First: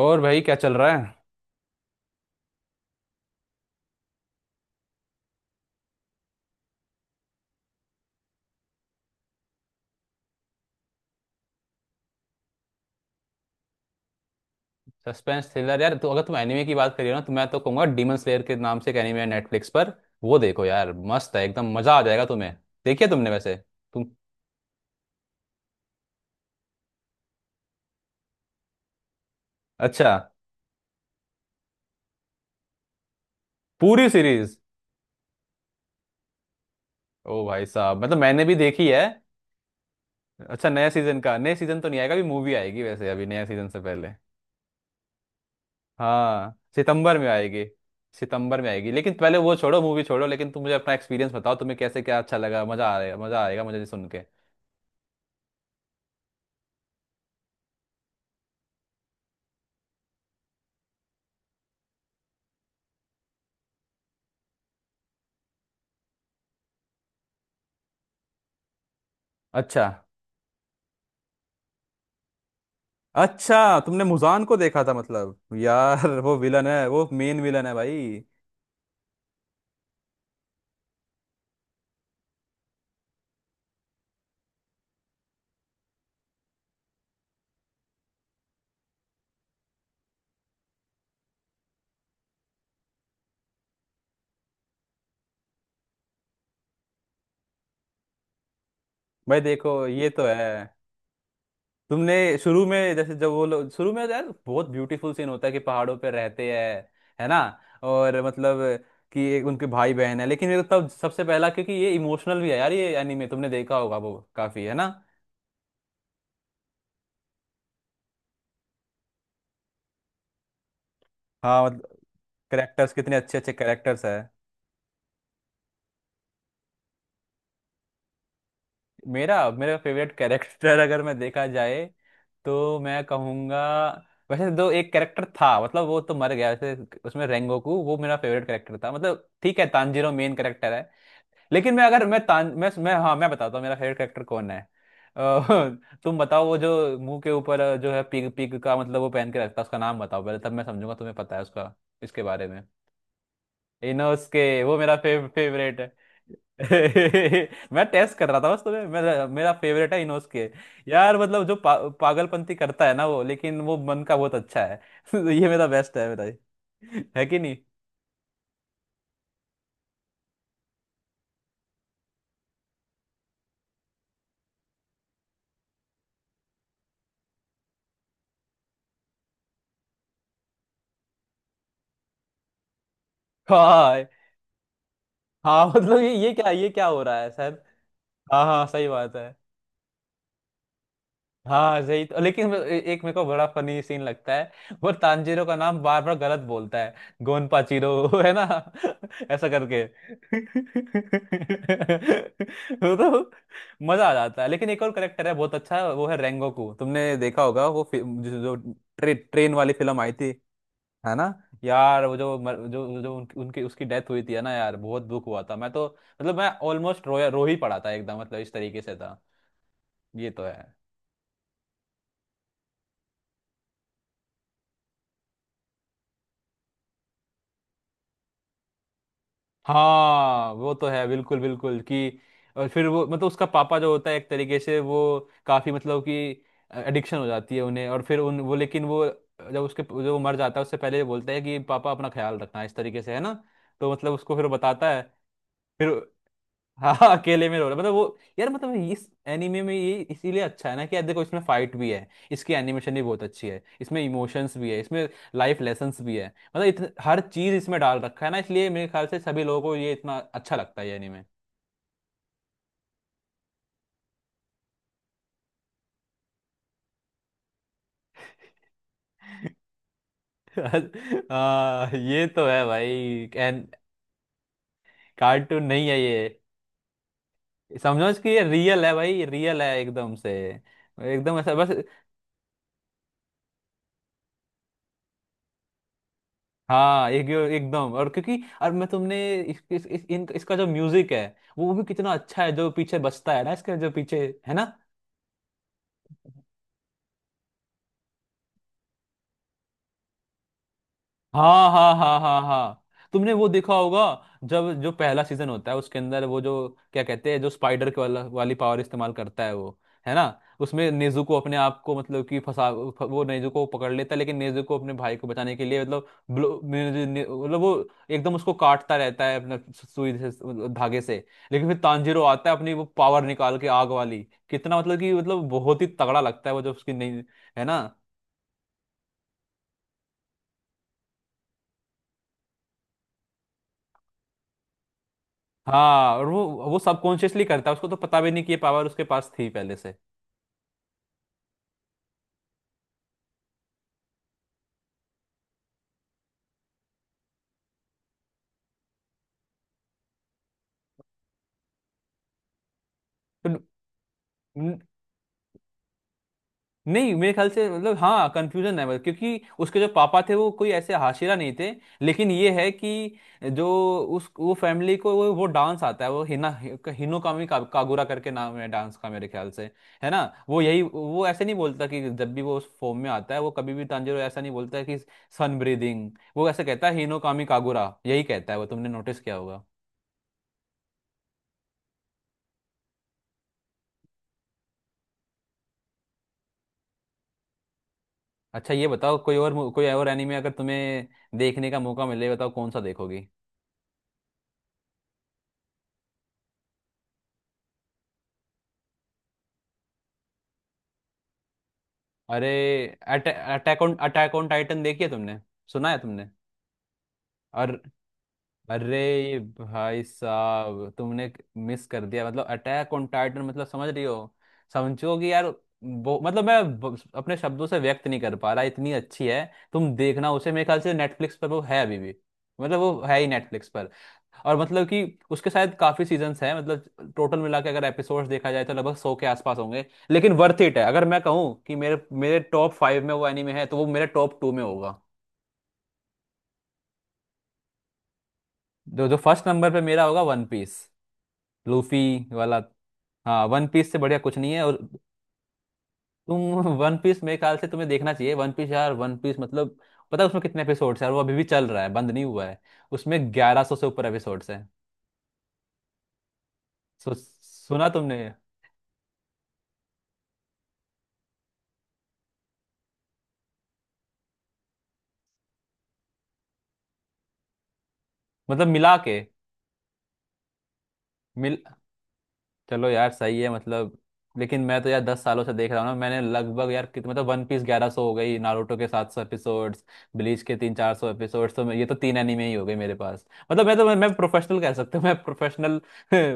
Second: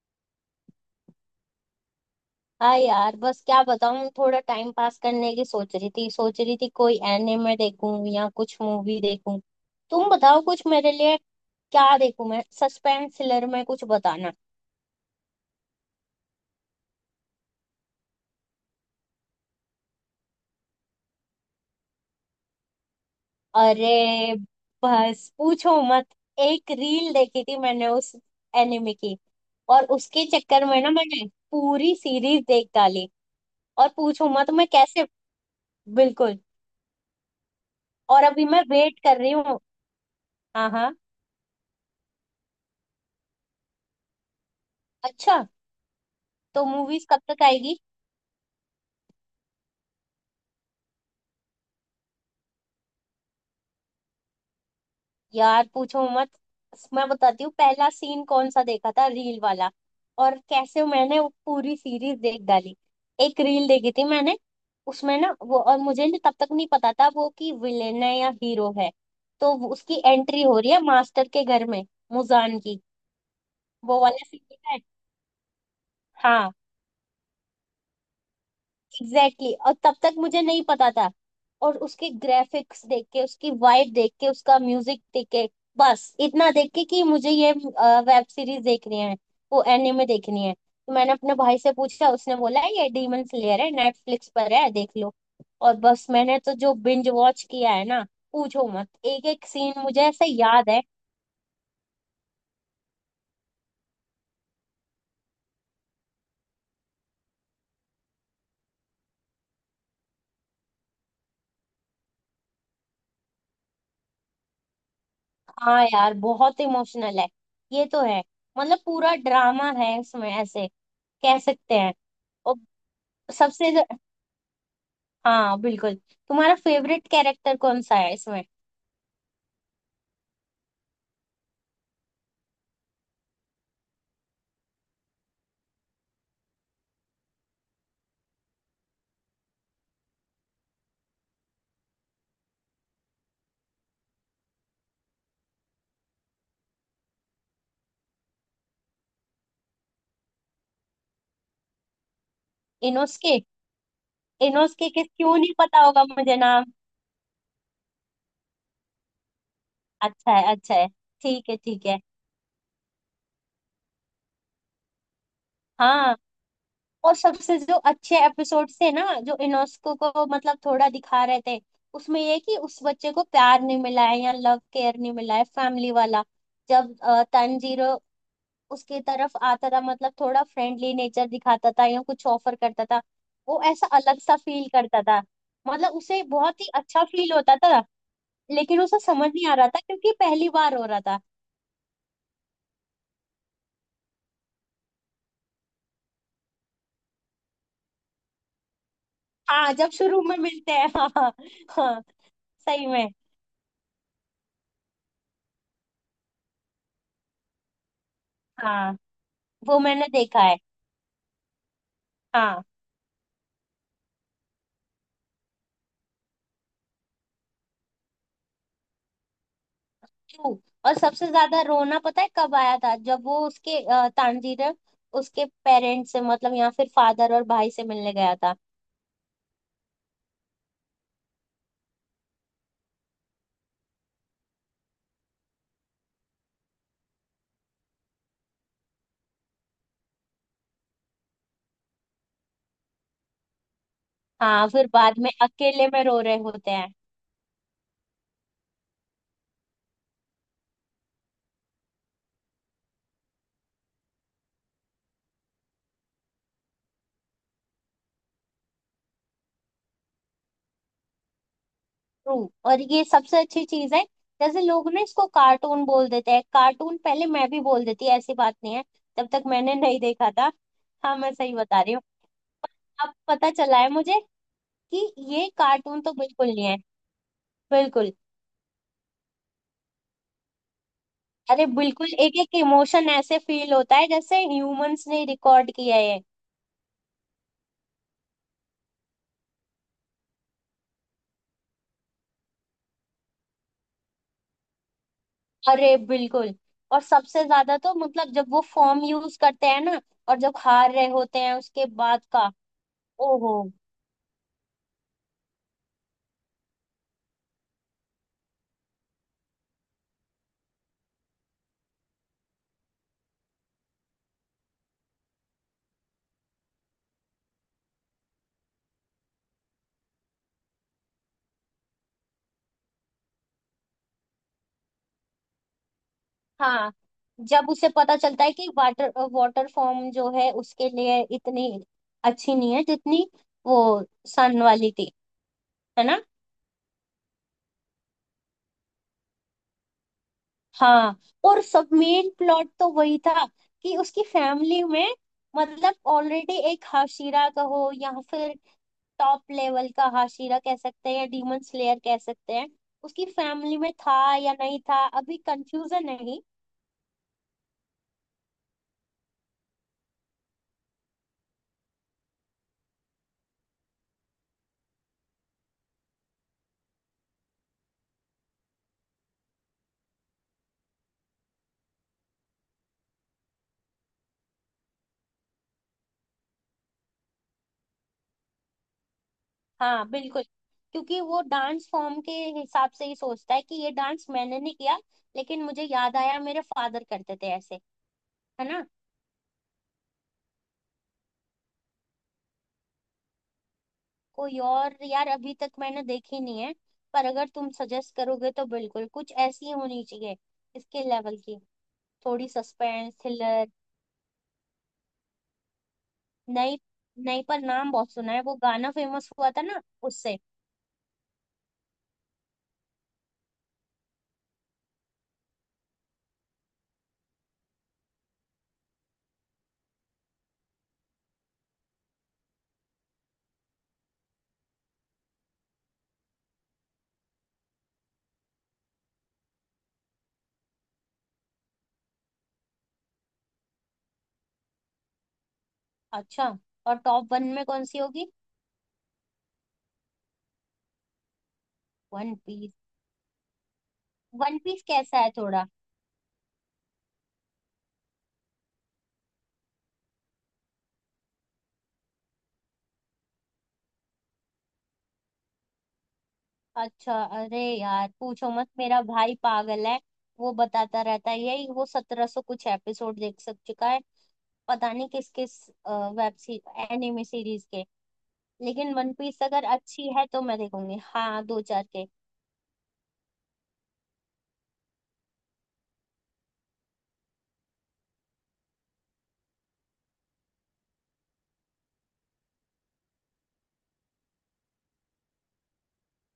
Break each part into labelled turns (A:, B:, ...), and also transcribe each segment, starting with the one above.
A: और भाई क्या चल रहा है।
B: हाँ यार, बस क्या बताऊँ। थोड़ा टाइम पास करने की सोच रही थी कोई एनिमे देखूं या कुछ मूवी देखूं। तुम बताओ कुछ मेरे लिए, क्या देखूं मैं, सस्पेंस थ्रिलर में कुछ बताना।
A: सस्पेंस थ्रिलर यार, तो अगर तुम एनिमे की बात करिए ना तो मैं तो कहूंगा, डीमन स्लेयर के नाम से एक एनिमे है नेटफ्लिक्स पर। वो देखो यार, मस्त है, एकदम मजा आ जाएगा तुम्हें। देखिए तुमने वैसे?
B: अरे
A: तुम?
B: बस, पूछो मत। एक रील देखी थी मैंने उस एनिमे की, और
A: अच्छा।
B: उसके चक्कर में ना मैंने पूरी सीरीज देख डाली। और
A: पूरी
B: पूछो मत
A: सीरीज?
B: मैं कैसे। बिल्कुल।
A: ओ भाई साहब, मतलब
B: और
A: मैंने
B: अभी
A: भी
B: मैं
A: देखी
B: वेट
A: है।
B: कर रही हूँ।
A: अच्छा
B: हाँ
A: नया
B: हाँ।
A: सीजन का, नया सीजन तो नहीं आएगा अभी, मूवी आएगी वैसे अभी नया सीजन से पहले।
B: अच्छा।
A: हाँ,
B: तो मूवीज
A: सितंबर
B: कब
A: में
B: तक
A: आएगी।
B: आएगी।
A: सितंबर में आएगी, लेकिन पहले वो छोड़ो, मूवी छोड़ो, लेकिन तुम मुझे अपना एक्सपीरियंस बताओ, तुम्हें कैसे क्या अच्छा लगा, मजा आ रहा है, मजा आएगा मुझे सुन के।
B: यार पूछो मत, मैं बताती हूँ पहला सीन कौन सा देखा था, रील वाला, और कैसे मैंने वो पूरी सीरीज देख डाली। एक रील देखी थी मैंने, उसमें ना वो, और मुझे तब तक नहीं पता था वो कि विलेन है या हीरो है। तो
A: अच्छा,
B: उसकी एंट्री हो रही है मास्टर के घर में, मुजान की।
A: अच्छा
B: वो
A: तुमने
B: वाला सीन
A: मुजान को
B: देखा है।
A: देखा था? मतलब यार वो
B: हाँ,
A: विलन है, वो मेन विलन है भाई।
B: Exactly exactly। और तब तक मुझे नहीं पता था। और उसके ग्राफिक्स देख के, उसकी वाइब देख के, उसका म्यूजिक देख के, बस इतना देख के कि मुझे ये वेब सीरीज देखनी है, वो एनिमे देखनी है। तो मैंने अपने भाई से पूछा, उसने बोला ये डीमन स्लेयर है, नेटफ्लिक्स पर है, देख लो। और बस मैंने तो जो बिंज वॉच किया है ना, पूछो मत। एक
A: भाई
B: एक सीन
A: देखो
B: मुझे
A: ये तो
B: ऐसे
A: है,
B: याद है।
A: तुमने शुरू में जैसे जब वो लोग, शुरू में यार बहुत ब्यूटीफुल सीन होता है कि पहाड़ों पे रहते हैं, है ना? और मतलब कि एक उनके भाई बहन है, लेकिन मेरे को तब सबसे पहला, क्योंकि ये इमोशनल भी है यार ये एनीमे, तुमने देखा होगा वो, काफी है ना।
B: हाँ यार, बहुत इमोशनल है। ये तो है। मतलब पूरा ड्रामा है उसमें, ऐसे कह
A: हाँ
B: सकते हैं।
A: मतलब,
B: और
A: करेक्टर्स कितने अच्छे अच्छे
B: सबसे।
A: करेक्टर्स है।
B: हाँ बिल्कुल। तुम्हारा फेवरेट कैरेक्टर कौन सा है इसमें।
A: मेरा मेरा फेवरेट कैरेक्टर अगर मैं देखा जाए तो मैं कहूँगा, वैसे दो एक कैरेक्टर था, मतलब वो तो मर गया वैसे, उसमें रेंगोकू, वो मेरा फेवरेट कैरेक्टर था। मतलब ठीक है, तानजीरो मेन कैरेक्टर है, लेकिन मैं, अगर मैं तान, मैं हाँ, मैं बताता हूँ मेरा फेवरेट कैरेक्टर कौन है। अ, तुम बताओ, वो जो मुंह के ऊपर जो है, पिग पिग का मतलब वो पहन के रखता है, उसका नाम बताओ पहले, तब मैं समझूंगा तुम्हें पता है उसका इसके बारे में।
B: इनोस्के।
A: इनोस के वो
B: इनोस्के
A: मेरा
B: के क्यों नहीं
A: फेवरेट
B: पता
A: है।
B: होगा मुझे नाम।
A: मैं टेस्ट कर रहा था बस तुम्हें, मेरा मेरा फेवरेट है इनोस
B: अच्छा है,
A: के।
B: अच्छा है।
A: यार मतलब
B: ठीक
A: जो
B: है, ठीक है।
A: पागलपंती करता है ना वो, लेकिन वो मन का बहुत अच्छा है। ये मेरा बेस्ट है,
B: हाँ।
A: मेरा ये।
B: और
A: है कि नहीं?
B: सबसे जो अच्छे एपिसोड से ना, जो इनोस्को को मतलब थोड़ा दिखा रहे थे, उसमें ये कि उस बच्चे को प्यार नहीं मिला है या लव केयर नहीं मिला है, फैमिली वाला। जब तंजीरो उसके तरफ आता था, मतलब थोड़ा फ्रेंडली नेचर दिखाता था या कुछ ऑफर करता था, वो ऐसा
A: हाँ
B: अलग सा फील करता था।
A: हाँ,
B: मतलब
A: मतलब ये
B: उसे
A: ये क्या,
B: बहुत ही
A: ये क्या हो
B: अच्छा
A: रहा है
B: फील होता
A: सर।
B: था,
A: हाँ हाँ,
B: लेकिन
A: सही
B: उसे
A: बात है।
B: समझ नहीं आ रहा था क्योंकि पहली बार हो रहा था।
A: हाँ सही, तो लेकिन वो एक मेरे को बड़ा फनी सीन लगता है, वो तांजीरो का नाम बार बार गलत बोलता है, गोन पाचीरो, है ना? ऐसा
B: हाँ,
A: करके।
B: जब शुरू में मिलते हैं। हाँ हाँ। हाँ, सही
A: वो
B: में।
A: तो मजा आ जाता है। लेकिन एक और करेक्टर है बहुत अच्छा, वो है रेंगोकू, तुमने देखा होगा वो, जो
B: हाँ,
A: ट्रेन वाली
B: वो
A: फिल्म
B: मैंने
A: आई थी,
B: देखा है।
A: है ना यार? वो जो
B: हाँ।
A: जो जो उनकी उसकी डेथ हुई थी, है ना यार, बहुत दुख हुआ था मैं तो, मतलब मैं ऑलमोस्ट रो रो ही पड़ा था एकदम, मतलब इस तरीके से था। ये तो
B: true।
A: है।
B: और सबसे ज्यादा रोना पता है कब आया था, जब वो उसके, तांजीर उसके पेरेंट्स से मतलब, या फिर फादर और भाई से मिलने गया था।
A: हाँ वो तो है, बिल्कुल बिल्कुल कि, और फिर वो मतलब उसका पापा जो होता है एक तरीके से वो, काफी मतलब कि एडिक्शन हो जाती है उन्हें, और फिर उन वो, लेकिन वो जब उसके जब वो मर जाता है, उससे पहले ये बोलता है कि पापा अपना ख्याल रखना, इस तरीके से, है ना, तो मतलब उसको फिर वो
B: हाँ, फिर
A: बताता है।
B: बाद में अकेले
A: फिर
B: में रो रहे होते
A: हाँ
B: हैं।
A: हाँ, अकेले में रो रहा है। मतलब वो यार, मतलब इस एनीमे में ये इसीलिए अच्छा है ना कि यार देखो, इसमें फाइट भी है, इसकी एनिमेशन भी बहुत अच्छी है, इसमें इमोशंस भी है, इसमें लाइफ लेसन्स भी है, मतलब हर चीज इसमें डाल रखा है ना, इसलिए मेरे ख्याल से सभी लोगों को ये इतना अच्छा लगता है ये एनीमे।
B: ट्रू। और ये सबसे अच्छी चीज है। जैसे लोग ना इसको कार्टून बोल देते हैं, कार्टून पहले मैं भी बोल देती, ऐसी बात नहीं है, तब तक मैंने नहीं देखा था। हाँ मैं सही बता रही हूँ।
A: ये तो है भाई।
B: अब पता
A: एन
B: चला है मुझे कि ये
A: कार्टून नहीं है
B: कार्टून तो
A: ये।
B: बिल्कुल नहीं है। बिल्कुल।
A: समझो कि ये रियल है भाई, रियल है एकदम से, एकदम ऐसा
B: अरे
A: बस।
B: बिल्कुल, एक एक इमोशन ऐसे फील होता है जैसे ह्यूमंस ने रिकॉर्ड किया है।
A: हाँ एक एकदम, और क्योंकि, और मैं तुमने इसका जो म्यूजिक है वो भी कितना अच्छा है, जो पीछे बजता है ना इसके, जो पीछे, है ना।
B: अरे बिल्कुल। और सबसे ज्यादा तो मतलब जब वो फॉर्म यूज करते हैं ना, और जब हार रहे होते हैं
A: हाँ
B: उसके
A: हाँ हाँ
B: बाद
A: हाँ
B: का।
A: हाँ तुमने वो
B: ओहो।
A: देखा होगा, जब जो पहला सीजन होता है उसके अंदर वो जो, क्या कहते हैं, जो स्पाइडर के वाला वाली पावर इस्तेमाल करता है वो, है ना, उसमें नेज़ुको को अपने आप को, मतलब कि फंसा वो नेज़ुको को पकड़ लेता है, लेकिन नेज़ुको को अपने भाई को बचाने के लिए, मतलब मतलब वो एकदम उसको काटता रहता है अपने सुई से, मतलब धागे से, लेकिन फिर तांजीरो आता है अपनी वो पावर निकाल के आग वाली, कितना मतलब कि मतलब बहुत ही तगड़ा लगता है वो जब उसकी
B: हाँ,
A: नहीं, है
B: जब
A: ना।
B: उसे पता चलता है कि वाटर वाटर फॉर्म जो है, उसके लिए इतनी अच्छी नहीं है जितनी वो सन वाली थी। है
A: हाँ
B: ना।
A: और वो सबकॉन्शियसली करता है, उसको तो पता भी नहीं कि ये पावर उसके पास थी पहले से।
B: हाँ, और सब मेन प्लॉट तो वही था, कि उसकी फैमिली में मतलब ऑलरेडी एक हाशिरा कहो, या फिर टॉप लेवल का हाशिरा कह सकते हैं, या डीमन स्लेयर कह सकते हैं, उसकी
A: तो
B: फैमिली में था या नहीं
A: न-
B: था, अभी कंफ्यूजन है।
A: नहीं मेरे ख्याल से, मतलब हाँ कंफ्यूजन है, मतलब क्योंकि उसके जो पापा थे वो कोई ऐसे हाशिरा नहीं थे, लेकिन ये है कि जो उस वो फैमिली को वो डांस आता है, वो हिना हिनोकामी का, कागुरा करके नाम है डांस का मेरे ख्याल से, है ना। वो यही, वो ऐसे नहीं बोलता कि जब भी वो उस फॉर्म में आता है, वो कभी भी तांजिरो ऐसा नहीं बोलता है कि सन ब्रीदिंग, वो ऐसे कहता है हिनोकामी कागुरा, यही कहता है वो, तुमने नोटिस किया होगा।
B: हाँ बिल्कुल, क्योंकि वो डांस फॉर्म के हिसाब से ही सोचता है कि ये डांस मैंने नहीं किया, लेकिन मुझे याद आया मेरे फादर करते थे ऐसे। है
A: अच्छा
B: ना।
A: ये बताओ, कोई और कोई और एनीमे अगर तुम्हें देखने का मौका मिले, बताओ कौन सा देखोगी।
B: कोई और, यार अभी तक मैंने देखी नहीं है, पर अगर तुम सजेस्ट करोगे तो बिल्कुल कुछ ऐसी होनी चाहिए इसके लेवल की, थोड़ी
A: अरे
B: suspense thriller.
A: Attack on Titan देखी है तुमने? सुना है तुमने?
B: नई। नई, पर
A: और
B: नाम बहुत सुना है, वो गाना
A: अरे
B: फेमस
A: ये
B: हुआ था ना।
A: भाई
B: उससे
A: साहब, तुमने मिस कर दिया, मतलब अटैक ऑन टाइटन, मतलब समझ रही हो, समझो कि यार वो, मतलब मैं अपने शब्दों से व्यक्त नहीं कर पा रहा, इतनी अच्छी है। तुम देखना उसे, मेरे ख्याल से नेटफ्लिक्स पर वो है अभी भी, मतलब वो है ही नेटफ्लिक्स पर, और मतलब कि उसके शायद काफी सीजन्स हैं, मतलब टोटल मिला के अगर एपिसोड्स देखा जाए तो लगभग 100 के आसपास होंगे, लेकिन वर्थ इट है। अगर मैं कहूँ कि मेरे मेरे टॉप फाइव में वो एनीमे है, तो वो मेरे टॉप टू में होगा।
B: अच्छा। और टॉप वन में कौन सी होगी।
A: जो जो फर्स्ट नंबर पे मेरा होगा, वन पीस, लूफी
B: वन
A: वाला।
B: पीस।
A: हाँ, वन पीस से बढ़िया कुछ नहीं
B: वन
A: है और।
B: पीस कैसा है थोड़ा।
A: तुम वन पीस, मेरे ख्याल से तुम्हें देखना चाहिए वन पीस यार। वन पीस मतलब, पता है उसमें कितने एपिसोड्स हैं? और वो अभी भी चल रहा है, बंद नहीं हुआ है, उसमें 1100 से ऊपर एपिसोड्स हैं।
B: अच्छा,
A: सो
B: अरे
A: सुना
B: यार
A: तुमने?
B: पूछो मत, मेरा भाई पागल है। वो बताता रहता है, यही वो 1700 कुछ एपिसोड देख सक चुका है, पता नहीं किस किस वेब सी एनिमे सीरीज के।
A: मतलब
B: लेकिन
A: मिला
B: वन
A: के,
B: पीस अगर अच्छी है तो मैं देखूंगी, हाँ,
A: मिल,
B: दो चार के।
A: चलो यार सही है मतलब, लेकिन मैं तो यार 10 सालों से देख रहा हूँ ना, मैंने लगभग यार कितने, मतलब वन पीस 1100 हो गई, नारुतो के 700 एपिसोड्स, ब्लीच के 300-400 एपिसोड्स, तो ये तो तीन एनिमे ही हो गए मेरे पास, मतलब मैं तो, मैं प्रोफेशनल कह सकता हूँ, मैं प्रोफेशनल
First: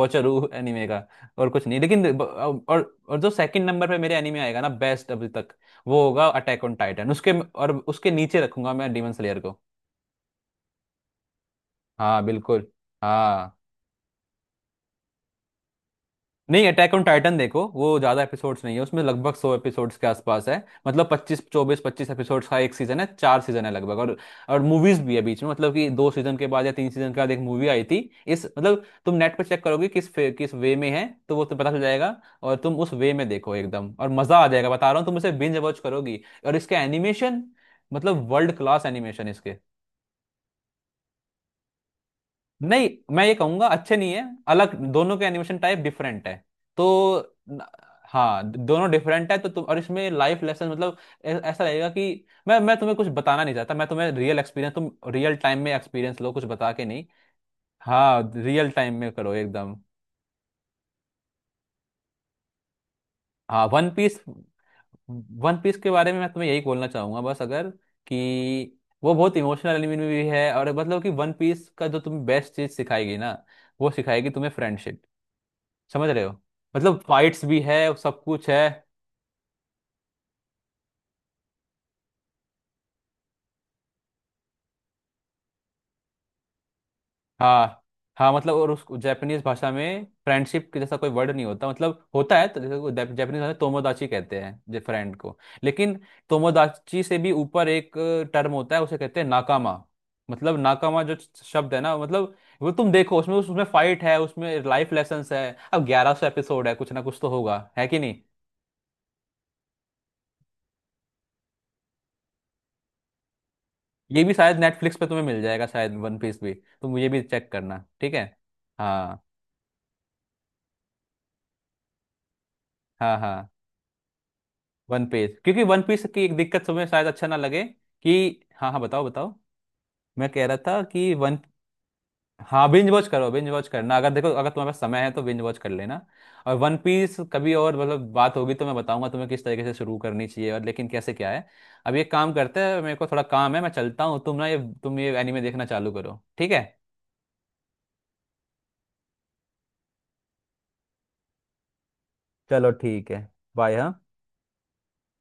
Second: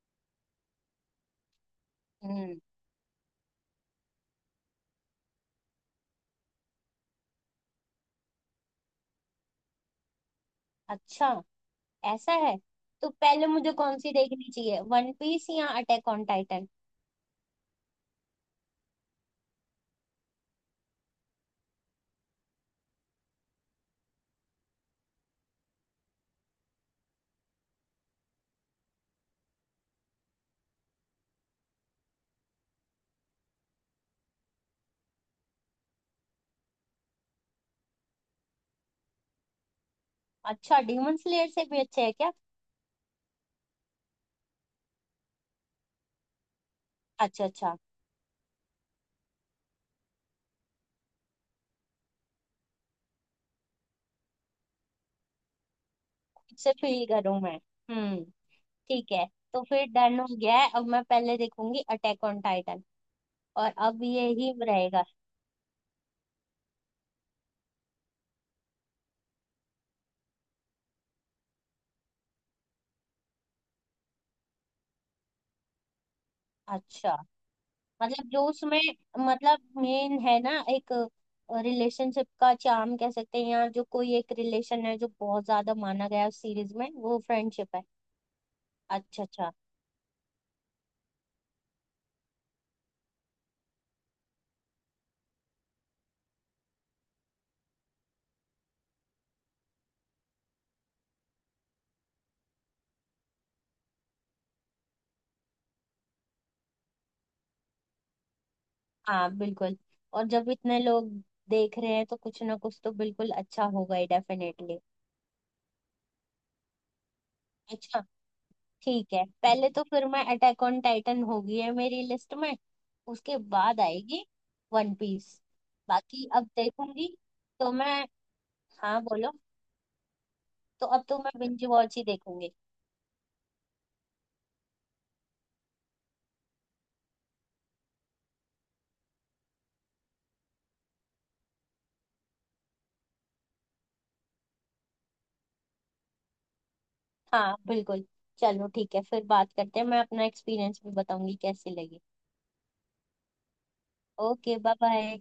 A: वॉचर हूँ एनिमे का, और कुछ नहीं, लेकिन
B: हम्म।
A: और जो सेकंड नंबर पे मेरे एनिमे आएगा ना बेस्ट अभी तक, वो होगा अटैक ऑन टाइटन, उसके और उसके नीचे रखूंगा मैं डेमन स्लेयर को।
B: अच्छा।
A: हाँ
B: ऐसा है।
A: बिल्कुल।
B: तो पहले
A: हाँ
B: मुझे कौन सी देखनी चाहिए, वन पीस या अटैक ऑन
A: नहीं,
B: टाइटन।
A: अटैक ऑन टाइटन देखो, वो ज्यादा एपिसोड्स नहीं है, उसमें लगभग सौ एपिसोड्स के आसपास है, मतलब पच्चीस एपिसोड्स का एक सीजन है, चार सीजन है लगभग, और मूवीज भी है बीच में, मतलब कि दो सीजन के बाद या तीन सीजन के बाद एक मूवी आई थी इस, मतलब तुम नेट पर चेक करोगे किस किस वे में है, तो वो तुम्हें पता चल जाएगा, और तुम उस वे में देखो, एकदम और मजा आ जाएगा, बता रहा हूँ तुम उसे बिंज वॉच करोगी, और इसके एनिमेशन, मतलब वर्ल्ड क्लास एनिमेशन इसके।
B: अच्छा, डीमन स्लेयर से भी अच्छे है क्या।
A: नहीं, मैं ये कहूंगा अच्छे नहीं है, अलग दोनों के एनिमेशन टाइप डिफरेंट है, तो
B: अच्छा
A: न-
B: अच्छा।
A: हाँ दोनों डिफरेंट है, तो तुम, और इसमें लाइफ लेसन मतलब ऐसा लगेगा कि मैं तुम्हें कुछ बताना नहीं चाहता, मैं तुम्हें रियल एक्सपीरियंस, तुम रियल टाइम में एक्सपीरियंस लो, कुछ बता
B: इससे
A: के नहीं।
B: फील करूं मैं। हम्म।
A: हाँ रियल टाइम में
B: ठीक है।
A: करो
B: तो
A: एकदम।
B: फिर डन हो गया है, अब मैं पहले देखूंगी अटैक ऑन टाइटन।
A: हाँ
B: और
A: वन
B: अब
A: पीस,
B: ये ही रहेगा।
A: वन पीस के बारे में मैं तुम्हें यही बोलना चाहूंगा बस, अगर कि वो बहुत इमोशनल एनिमे भी है, और मतलब कि वन पीस का जो तुम्हें बेस्ट चीज सिखाएगी ना, वो सिखाएगी तुम्हें फ्रेंडशिप, समझ रहे हो? मतलब
B: अच्छा।
A: फाइट्स भी है, सब
B: मतलब जो
A: कुछ है।
B: उसमें, मतलब मेन है ना एक, रिलेशनशिप का चार्म कह सकते हैं, या जो कोई एक रिलेशन है जो बहुत ज्यादा माना गया है उस सीरीज में, वो फ्रेंडशिप है।
A: हाँ हाँ, मतलब और उस
B: अच्छा
A: जापानीज
B: अच्छा।
A: भाषा में फ्रेंडशिप के जैसा कोई वर्ड नहीं होता, मतलब होता है तो जैसे जापानीज भाषा में तोमोदाची कहते हैं जो फ्रेंड को, लेकिन तोमोदाची से भी ऊपर एक टर्म होता है, उसे कहते हैं नाकामा, मतलब नाकामा जो शब्द है ना, मतलब वो तुम देखो, उसमें उसमें फाइट है, उसमें लाइफ लेसन्स है, अब 1100 एपिसोड है, कुछ ना कुछ तो होगा, है कि नहीं?
B: हाँ बिल्कुल। और जब इतने लोग देख रहे हैं तो कुछ ना कुछ तो बिल्कुल अच्छा होगा ही,
A: ये भी शायद
B: डेफिनेटली।
A: नेटफ्लिक्स पे तुम्हें मिल जाएगा शायद, वन पीस भी, तुम ये भी चेक करना,
B: अच्छा।
A: ठीक है।
B: ठीक
A: हाँ
B: है, पहले तो फिर मैं अटैक ऑन टाइटन होगी है मेरी लिस्ट में,
A: हाँ।
B: उसके
A: हाँ
B: बाद आएगी वन
A: वन पीस,
B: पीस।
A: क्योंकि वन पीस की
B: बाकी
A: एक
B: अब
A: दिक्कत तुम्हें शायद
B: देखूंगी
A: अच्छा ना लगे
B: तो मैं।
A: कि, हाँ हाँ
B: हाँ
A: बताओ
B: बोलो।
A: बताओ, मैं कह रहा था
B: तो अब
A: कि
B: तो मैं
A: वन,
B: बिंज वॉच ही देखूंगी।
A: हाँ बिंज वॉच करो, बिंज वॉच करना, अगर देखो अगर तुम्हारे पास समय है तो बिंज वॉच कर लेना, और वन पीस कभी और मतलब बात होगी तो मैं बताऊंगा तुम्हें किस तरीके से शुरू करनी चाहिए, और लेकिन कैसे क्या है, अब ये काम करते हैं, मेरे को थोड़ा काम है, मैं चलता हूँ, तुम ना ये, तुम ये एनीमे देखना चालू करो, ठीक है।
B: हाँ बिल्कुल। चलो ठीक है, फिर बात करते हैं, मैं अपना एक्सपीरियंस भी बताऊंगी कैसी लगी।
A: चलो ठीक है, बाय, हाँ।
B: Okay, bye bye.